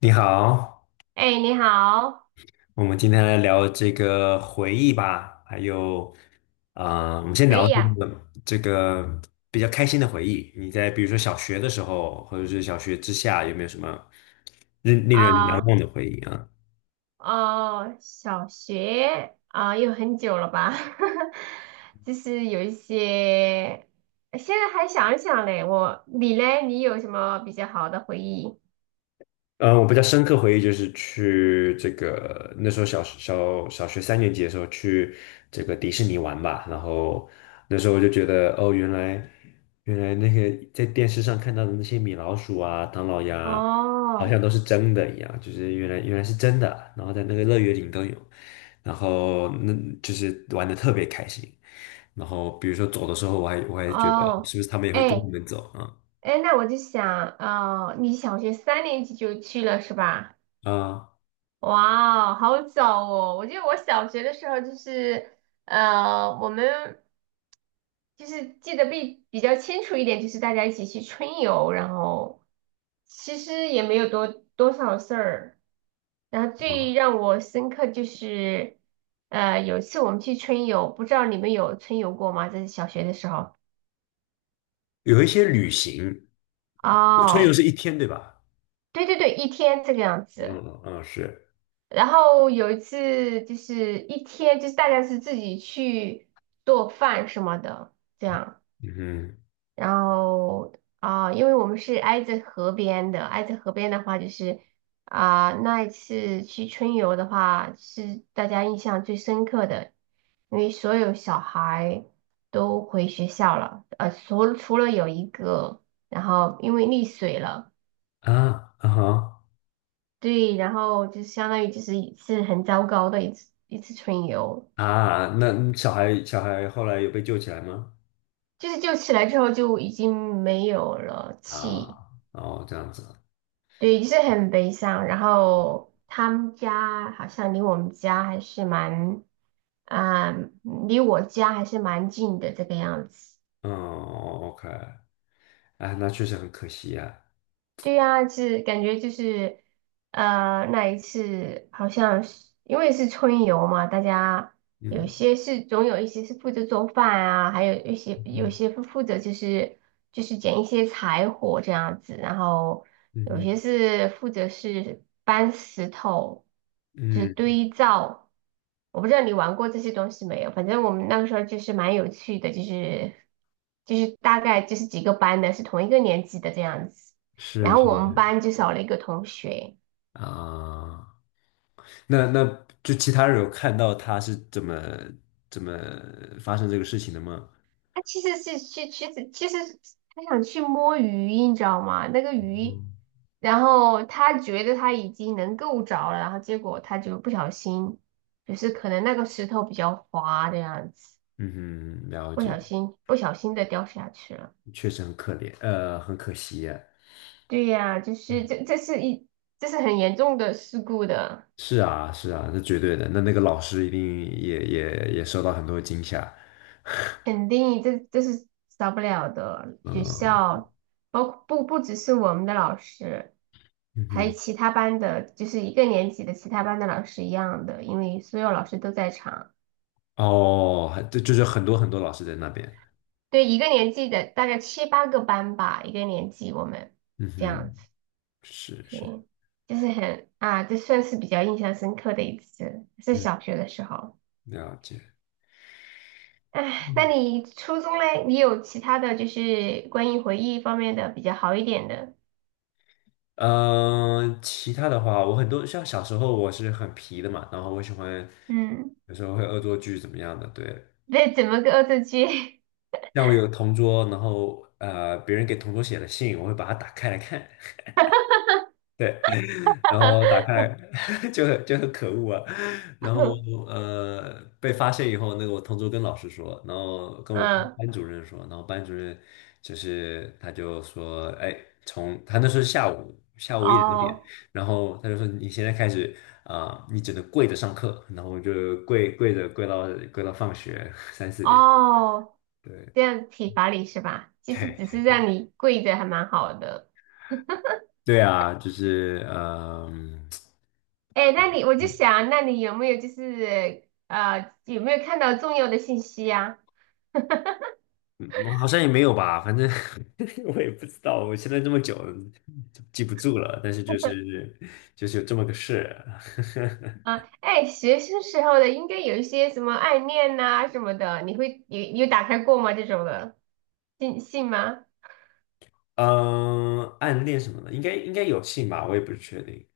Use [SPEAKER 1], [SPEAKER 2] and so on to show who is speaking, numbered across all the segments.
[SPEAKER 1] 你好，
[SPEAKER 2] 哎，你好，
[SPEAKER 1] 我们今天来聊这个回忆吧，还有，我们先
[SPEAKER 2] 可
[SPEAKER 1] 聊
[SPEAKER 2] 以
[SPEAKER 1] 这
[SPEAKER 2] 呀、
[SPEAKER 1] 个这个比较开心的回忆。你在比如说小学的时候，或者是小学之下，有没有什么令人难
[SPEAKER 2] 啊，
[SPEAKER 1] 忘的回忆啊？
[SPEAKER 2] 哦，小学啊，又很久了吧？就是有一些，现在还想一想嘞。我，你嘞，你有什么比较好的回忆？
[SPEAKER 1] 嗯，我比较深刻回忆就是去这个那时候小学3年级的时候去这个迪士尼玩吧，然后那时候我就觉得哦，原来那个在电视上看到的那些米老鼠啊、唐老鸭啊，好
[SPEAKER 2] 哦，
[SPEAKER 1] 像都是真的一样，就是原来是真的，然后在那个乐园里都有，然后那就是玩的特别开心，然后比如说走的时候，我还觉得
[SPEAKER 2] 哦，
[SPEAKER 1] 是不是他们也会跟
[SPEAKER 2] 哎，
[SPEAKER 1] 我们走啊
[SPEAKER 2] 哎，那我就想，哦，你小学三年级就去了是吧？
[SPEAKER 1] 啊。
[SPEAKER 2] 哇哦好早哦！我记得我小学的时候就是，呃，我们。就是记得比较清楚一点，就是大家一起去春游，然后其实也没有多少事儿。然后最让我深刻就是，有一次我们去春游，不知道你们有春游过吗？这是小学的时候。
[SPEAKER 1] 有一些旅行，春游
[SPEAKER 2] 哦，
[SPEAKER 1] 是一天对吧？
[SPEAKER 2] 对对对，一天这个样子。
[SPEAKER 1] 嗯嗯是，
[SPEAKER 2] 然后有一次就是一天，就是大家是自己去做饭什么的，这样。
[SPEAKER 1] 嗯
[SPEAKER 2] 然后因为我们是挨着河边的，挨着河边的话，就是那一次去春游的话，是大家印象最深刻的，因为所有小孩都回学校了，除了有一个，然后因为溺水了，
[SPEAKER 1] 哼啊啊哈
[SPEAKER 2] 对，然后就相当于就是一次很糟糕的一次春游，
[SPEAKER 1] 啊，那小孩后来有被救起来吗？
[SPEAKER 2] 就是救起来之后就已经没有了气。
[SPEAKER 1] 啊，哦这样子，
[SPEAKER 2] 对，就是很悲伤。然后他们家好像离我们家还是蛮，啊、嗯离我家还是蛮近的这个样子。
[SPEAKER 1] 嗯，OK，哎，那确实很可惜呀、
[SPEAKER 2] 对呀，是感觉就是，那一次好像是因为是春游嘛，大家有
[SPEAKER 1] 嗯
[SPEAKER 2] 些是总有一些是负责做饭啊，还有一些有
[SPEAKER 1] 嗯
[SPEAKER 2] 些负责就是捡一些柴火这样子，然后
[SPEAKER 1] 嗯
[SPEAKER 2] 有
[SPEAKER 1] 哼
[SPEAKER 2] 些是负责是搬石头，就是
[SPEAKER 1] 嗯，
[SPEAKER 2] 堆灶。我不知道你玩过这些东西没有，反正我们那个时候就是蛮有趣的，就是大概就是几个班的是同一个年级的这样子。
[SPEAKER 1] 是
[SPEAKER 2] 然后
[SPEAKER 1] 是
[SPEAKER 2] 我们
[SPEAKER 1] 是
[SPEAKER 2] 班就少了一个同学，
[SPEAKER 1] 啊，那就其他人有看到他是怎么发生这个事情的吗？
[SPEAKER 2] 他其实他想去摸鱼，你知道吗？那个鱼，
[SPEAKER 1] 嗯
[SPEAKER 2] 然后他觉得他已经能够着了，然后结果他就不小心，就是可能那个石头比较滑的样子，
[SPEAKER 1] 嗯哼，了
[SPEAKER 2] 不
[SPEAKER 1] 解，
[SPEAKER 2] 小心不小心的掉下去了。
[SPEAKER 1] 确实很可怜，很可惜呀、
[SPEAKER 2] 对呀，就是这是很严重的事故的。
[SPEAKER 1] 是啊，是啊，那绝对的。那个老师一定也受到很多惊吓。
[SPEAKER 2] 肯定这是少不了的。学
[SPEAKER 1] 嗯
[SPEAKER 2] 校包括不只是我们的老师，还有
[SPEAKER 1] 嗯
[SPEAKER 2] 其他班的，就是一个年级的其他班的老师一样的，因为所有老师都在场。
[SPEAKER 1] 哼，哦，还对，就是很多很多老师在那边。
[SPEAKER 2] 对，一个年级的大概七八个班吧，一个年级我们
[SPEAKER 1] 嗯
[SPEAKER 2] 这样
[SPEAKER 1] 哼，
[SPEAKER 2] 子，
[SPEAKER 1] 是
[SPEAKER 2] 对，
[SPEAKER 1] 是，
[SPEAKER 2] 就是很啊，这算是比较印象深刻的一次，是
[SPEAKER 1] 嗯，
[SPEAKER 2] 小学的时候。
[SPEAKER 1] 了解。
[SPEAKER 2] 哎，那你初中嘞，你有其他的就是关于回忆方面的比较好一点的，
[SPEAKER 1] 嗯，其他的话，我很多像小时候我是很皮的嘛，然后我喜欢
[SPEAKER 2] 嗯。
[SPEAKER 1] 有时候会恶作剧怎么样的。对，
[SPEAKER 2] 那怎么个恶作剧？
[SPEAKER 1] 像我有个同桌，然后别人给同桌写了信，我会把它打开来看。对，然后打开 就很可恶啊，然后 被发现以后，那个我同桌跟老师说，然后跟我们
[SPEAKER 2] 嗯，
[SPEAKER 1] 班主任说，然后班主任就是他就说，哎，从他那时候是下午1、2点，
[SPEAKER 2] 哦
[SPEAKER 1] 然后他就说你现在开始你只能跪着上课，然后我就跪着跪到放学3、4点，
[SPEAKER 2] 哦，
[SPEAKER 1] 对
[SPEAKER 2] 这样体罚你是吧？其实
[SPEAKER 1] 对
[SPEAKER 2] 只
[SPEAKER 1] 对
[SPEAKER 2] 是
[SPEAKER 1] 对，
[SPEAKER 2] 让你跪着，还蛮好的。
[SPEAKER 1] 对啊，就是
[SPEAKER 2] 哎，那你我就
[SPEAKER 1] 嗯。
[SPEAKER 2] 想，那你有没有就是有没有看到重要的信息呀、
[SPEAKER 1] 嗯，我好像也没有吧，反正 我也不知道，我现在这么久就记不住了，但是就是有这么个事，
[SPEAKER 2] 啊？啊，哎，学生时候的应该有一些什么暗恋呐、什么的，你会有打开过吗？这种的信吗？
[SPEAKER 1] 嗯，暗恋什么的，应该有信吧，我也不是确定，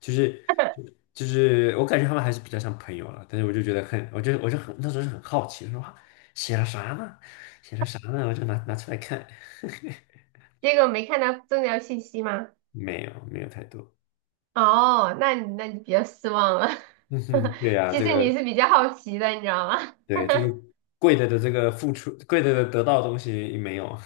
[SPEAKER 1] 就是就就是我感觉他们还是比较像朋友了，但是我就觉得很，我就很那时候是很好奇，说哇写了啥呢？写了啥呢？我就拿出来看，
[SPEAKER 2] 结果没看到重要信息吗？
[SPEAKER 1] 没有没有太多，
[SPEAKER 2] 哦，那你比较失望了。
[SPEAKER 1] 嗯 哼，对呀、
[SPEAKER 2] 其
[SPEAKER 1] 这
[SPEAKER 2] 实你
[SPEAKER 1] 个
[SPEAKER 2] 是比较好奇的，你知道吗？
[SPEAKER 1] 对这个贵的这个付出，贵的得到的东西没有。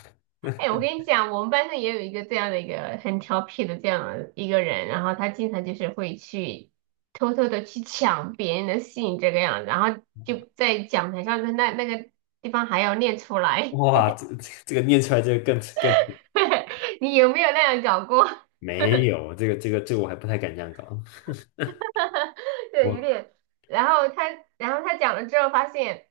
[SPEAKER 2] 哎，我跟你讲，我们班上也有一个这样的一个很调皮的这样的一个人，然后他经常就是会去偷偷的去抢别人的信这个样子，然后就在讲台上的那个地方还要念出来。
[SPEAKER 1] 哇，这个念出来这个更
[SPEAKER 2] 你有没有那样搞过？
[SPEAKER 1] 没有，这个我还不太敢这样搞。
[SPEAKER 2] 对，有
[SPEAKER 1] 我
[SPEAKER 2] 点。然后他，然后他讲了之后发现，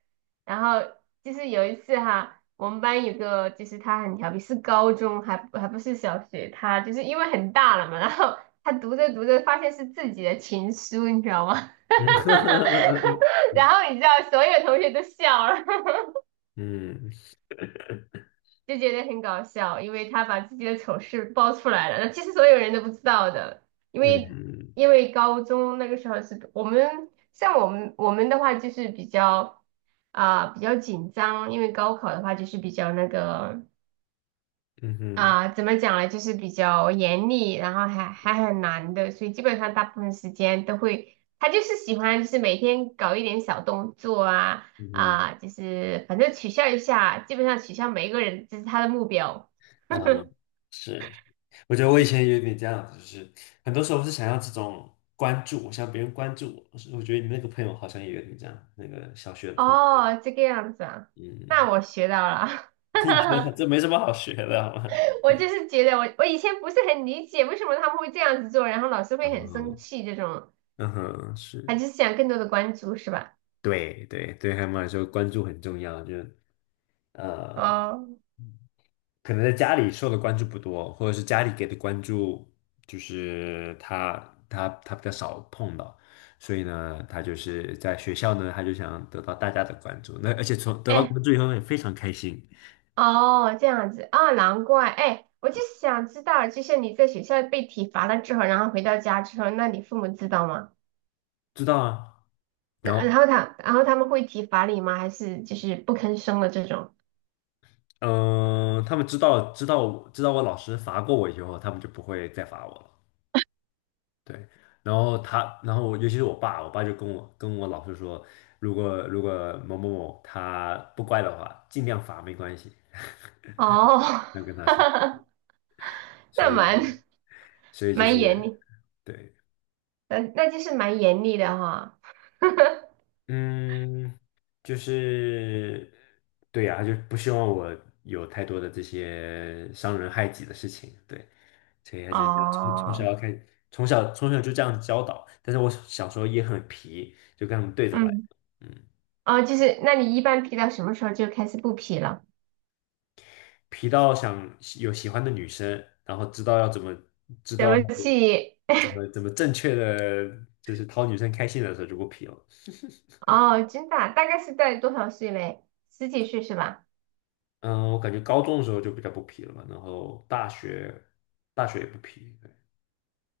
[SPEAKER 2] 然后就是有一次哈，我们班有个就是他很调皮，是高中还不是小学，他就是因为很大了嘛，然后他读着读着发现是自己的情书，你知道吗？
[SPEAKER 1] 嗯
[SPEAKER 2] 然后你知道所有同学都笑了，
[SPEAKER 1] 嗯
[SPEAKER 2] 就觉得很搞笑，因为他把自己的丑事爆出来了，那其实所有人都不知道的，因为
[SPEAKER 1] 嗯
[SPEAKER 2] 因为高中那个时候是我们像我们的话就是比较比较紧张，因为高考的话就是比较那个。
[SPEAKER 1] 嗯哼
[SPEAKER 2] 怎么讲呢？就是比较严厉，然后还很难的，所以基本上大部分时间都会，他就是喜欢就是每天搞一点小动作啊
[SPEAKER 1] 嗯
[SPEAKER 2] 啊、就是反正取笑一下，基本上取笑每一个人，这是他的目标。
[SPEAKER 1] 哼啊，是，我觉得我以
[SPEAKER 2] 其
[SPEAKER 1] 前也有点这样，就是很多时候是想要这种关注，我想别人关注我。我觉得你那个朋友好像也有点这样，那个小学的同学，
[SPEAKER 2] 哦，这个样子啊，
[SPEAKER 1] 嗯，
[SPEAKER 2] 那我学到了。
[SPEAKER 1] 你觉得这没什么好学的，好吗？
[SPEAKER 2] 我就是觉得我以前不是很理解为什么他们会这样子做，然后老师会很生
[SPEAKER 1] 哦，
[SPEAKER 2] 气这种，
[SPEAKER 1] 嗯哼，
[SPEAKER 2] 他
[SPEAKER 1] 是，
[SPEAKER 2] 就是想更多的关注是吧？
[SPEAKER 1] 对对对，还有来说，关注很重要，就呃，
[SPEAKER 2] 哦，
[SPEAKER 1] 可能在家里受的关注不多，或者是家里给的关注，就是他比较少碰到，所以呢，他就是在学校呢，他就想得到大家的关注，那而且从得到
[SPEAKER 2] 哎，
[SPEAKER 1] 关注以后呢，也非常开心，
[SPEAKER 2] 哦，这样子啊，难怪。哎，我就想知道，就像你在学校被体罚了之后，然后回到家之后，那你父母知道吗？
[SPEAKER 1] 知道啊，
[SPEAKER 2] 那
[SPEAKER 1] 然后
[SPEAKER 2] 然后他们会体罚你吗？还是就是不吭声的这种？
[SPEAKER 1] 嗯、他们知道我知道我老师罚过我以后，他们就不会再罚我了，对，然后他，然后尤其是我爸，就跟我老师说，如果某某某他不乖的话，尽量罚没关系。
[SPEAKER 2] 哦，
[SPEAKER 1] 能跟他说，所
[SPEAKER 2] 那
[SPEAKER 1] 以
[SPEAKER 2] 蛮
[SPEAKER 1] 所以就
[SPEAKER 2] 蛮严
[SPEAKER 1] 是
[SPEAKER 2] 厉，
[SPEAKER 1] 对，
[SPEAKER 2] 那就是蛮严厉的哈。
[SPEAKER 1] 嗯，就是对呀、他就不希望我有太多的这些伤人害己的事情，对，所以他就要从小
[SPEAKER 2] 哦，
[SPEAKER 1] 要开，从小就这样教导，但是我小时候也很皮，就跟他们对着来，
[SPEAKER 2] 嗯，
[SPEAKER 1] 嗯，
[SPEAKER 2] 哦，就是那你一般皮到什么时候就开始不皮了？
[SPEAKER 1] 皮到想有喜欢的女生，然后知道要怎么知
[SPEAKER 2] 怎
[SPEAKER 1] 道
[SPEAKER 2] 么去？
[SPEAKER 1] 怎么正确的，就是讨女生开心的时候就不皮了。
[SPEAKER 2] 哦，真的啊大概是在多少岁嘞？十几岁是吧？
[SPEAKER 1] 嗯，我感觉高中的时候就比较不皮了嘛，然后大学也不皮，对，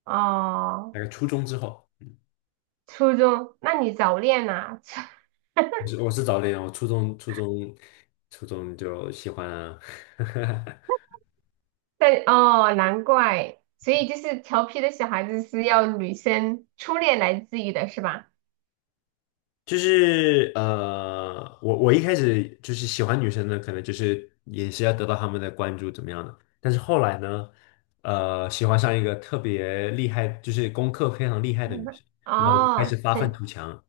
[SPEAKER 2] 哦。
[SPEAKER 1] 大概初中之后，
[SPEAKER 2] 初中，那你早恋呐、
[SPEAKER 1] 我是早恋，我初中就喜欢啊，
[SPEAKER 2] 但哦，难怪，所以就是调皮的小孩子是要女生初恋来治愈的，是吧？
[SPEAKER 1] 就是我一开始就是喜欢女生呢，可能就是也是要得到她们的关注怎么样的，但是后来呢，喜欢上一个特别厉害，就是功课非常厉害的女
[SPEAKER 2] 嗯
[SPEAKER 1] 生，那开始
[SPEAKER 2] 哦，
[SPEAKER 1] 发愤图强，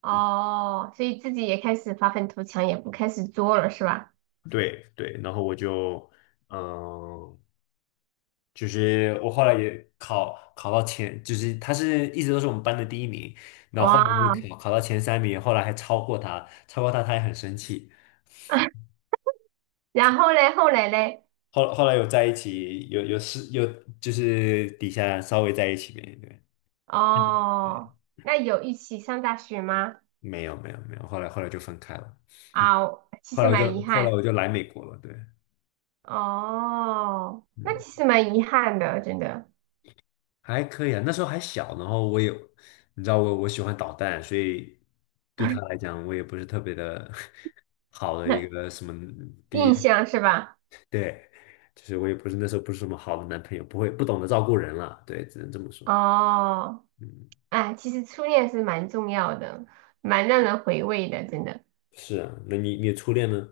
[SPEAKER 2] 哦，所以自己也开始发愤图强，也不开始作了，是吧？
[SPEAKER 1] 对对，然后我就。嗯，就是我后来也考到前，就是他是一直都是我们班的第一名，然后后来
[SPEAKER 2] 哇，
[SPEAKER 1] 就考到前3名，后来还超过他，超过他他也很生气。
[SPEAKER 2] 然后嘞，后来嘞？
[SPEAKER 1] 后来有在一起，有就是底下稍微在一起呗，对，嗯。
[SPEAKER 2] 哦，那有一起上大学吗？
[SPEAKER 1] 没有没有没有，后来就分开了，嗯，
[SPEAKER 2] 啊，其
[SPEAKER 1] 后
[SPEAKER 2] 实
[SPEAKER 1] 来我就
[SPEAKER 2] 蛮遗
[SPEAKER 1] 后来
[SPEAKER 2] 憾。
[SPEAKER 1] 我就来美国了，对，
[SPEAKER 2] 哦，那
[SPEAKER 1] 嗯。
[SPEAKER 2] 其实蛮遗憾的，真的。
[SPEAKER 1] 还可以啊，那时候还小，然后我也，你知道我喜欢捣蛋，所以对他来讲，我也不是特别的 好的一 个什么第一，
[SPEAKER 2] 印象是吧？
[SPEAKER 1] 对，就是我也不是那时候不是什么好的男朋友，不会不懂得照顾人了，对，只能这么说。
[SPEAKER 2] 哦，
[SPEAKER 1] 嗯，
[SPEAKER 2] 哎，其实初恋是蛮重要的，蛮让人回味的，真的。
[SPEAKER 1] 是啊，那你初恋呢？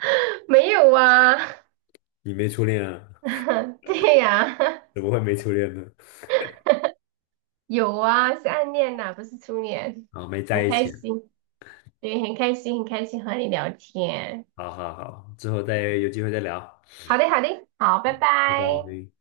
[SPEAKER 2] 没有啊，
[SPEAKER 1] 你没初恋啊？
[SPEAKER 2] 对呀、
[SPEAKER 1] 怎么会没初恋呢？
[SPEAKER 2] 有啊，是暗恋呐、不是初恋。
[SPEAKER 1] 啊，没在
[SPEAKER 2] 很
[SPEAKER 1] 一
[SPEAKER 2] 开
[SPEAKER 1] 起。
[SPEAKER 2] 心，对，很开心，很开心和你聊天。
[SPEAKER 1] 好好好，之后再有机会再聊，
[SPEAKER 2] 好的，好的，好，拜
[SPEAKER 1] 拜
[SPEAKER 2] 拜。
[SPEAKER 1] 拜。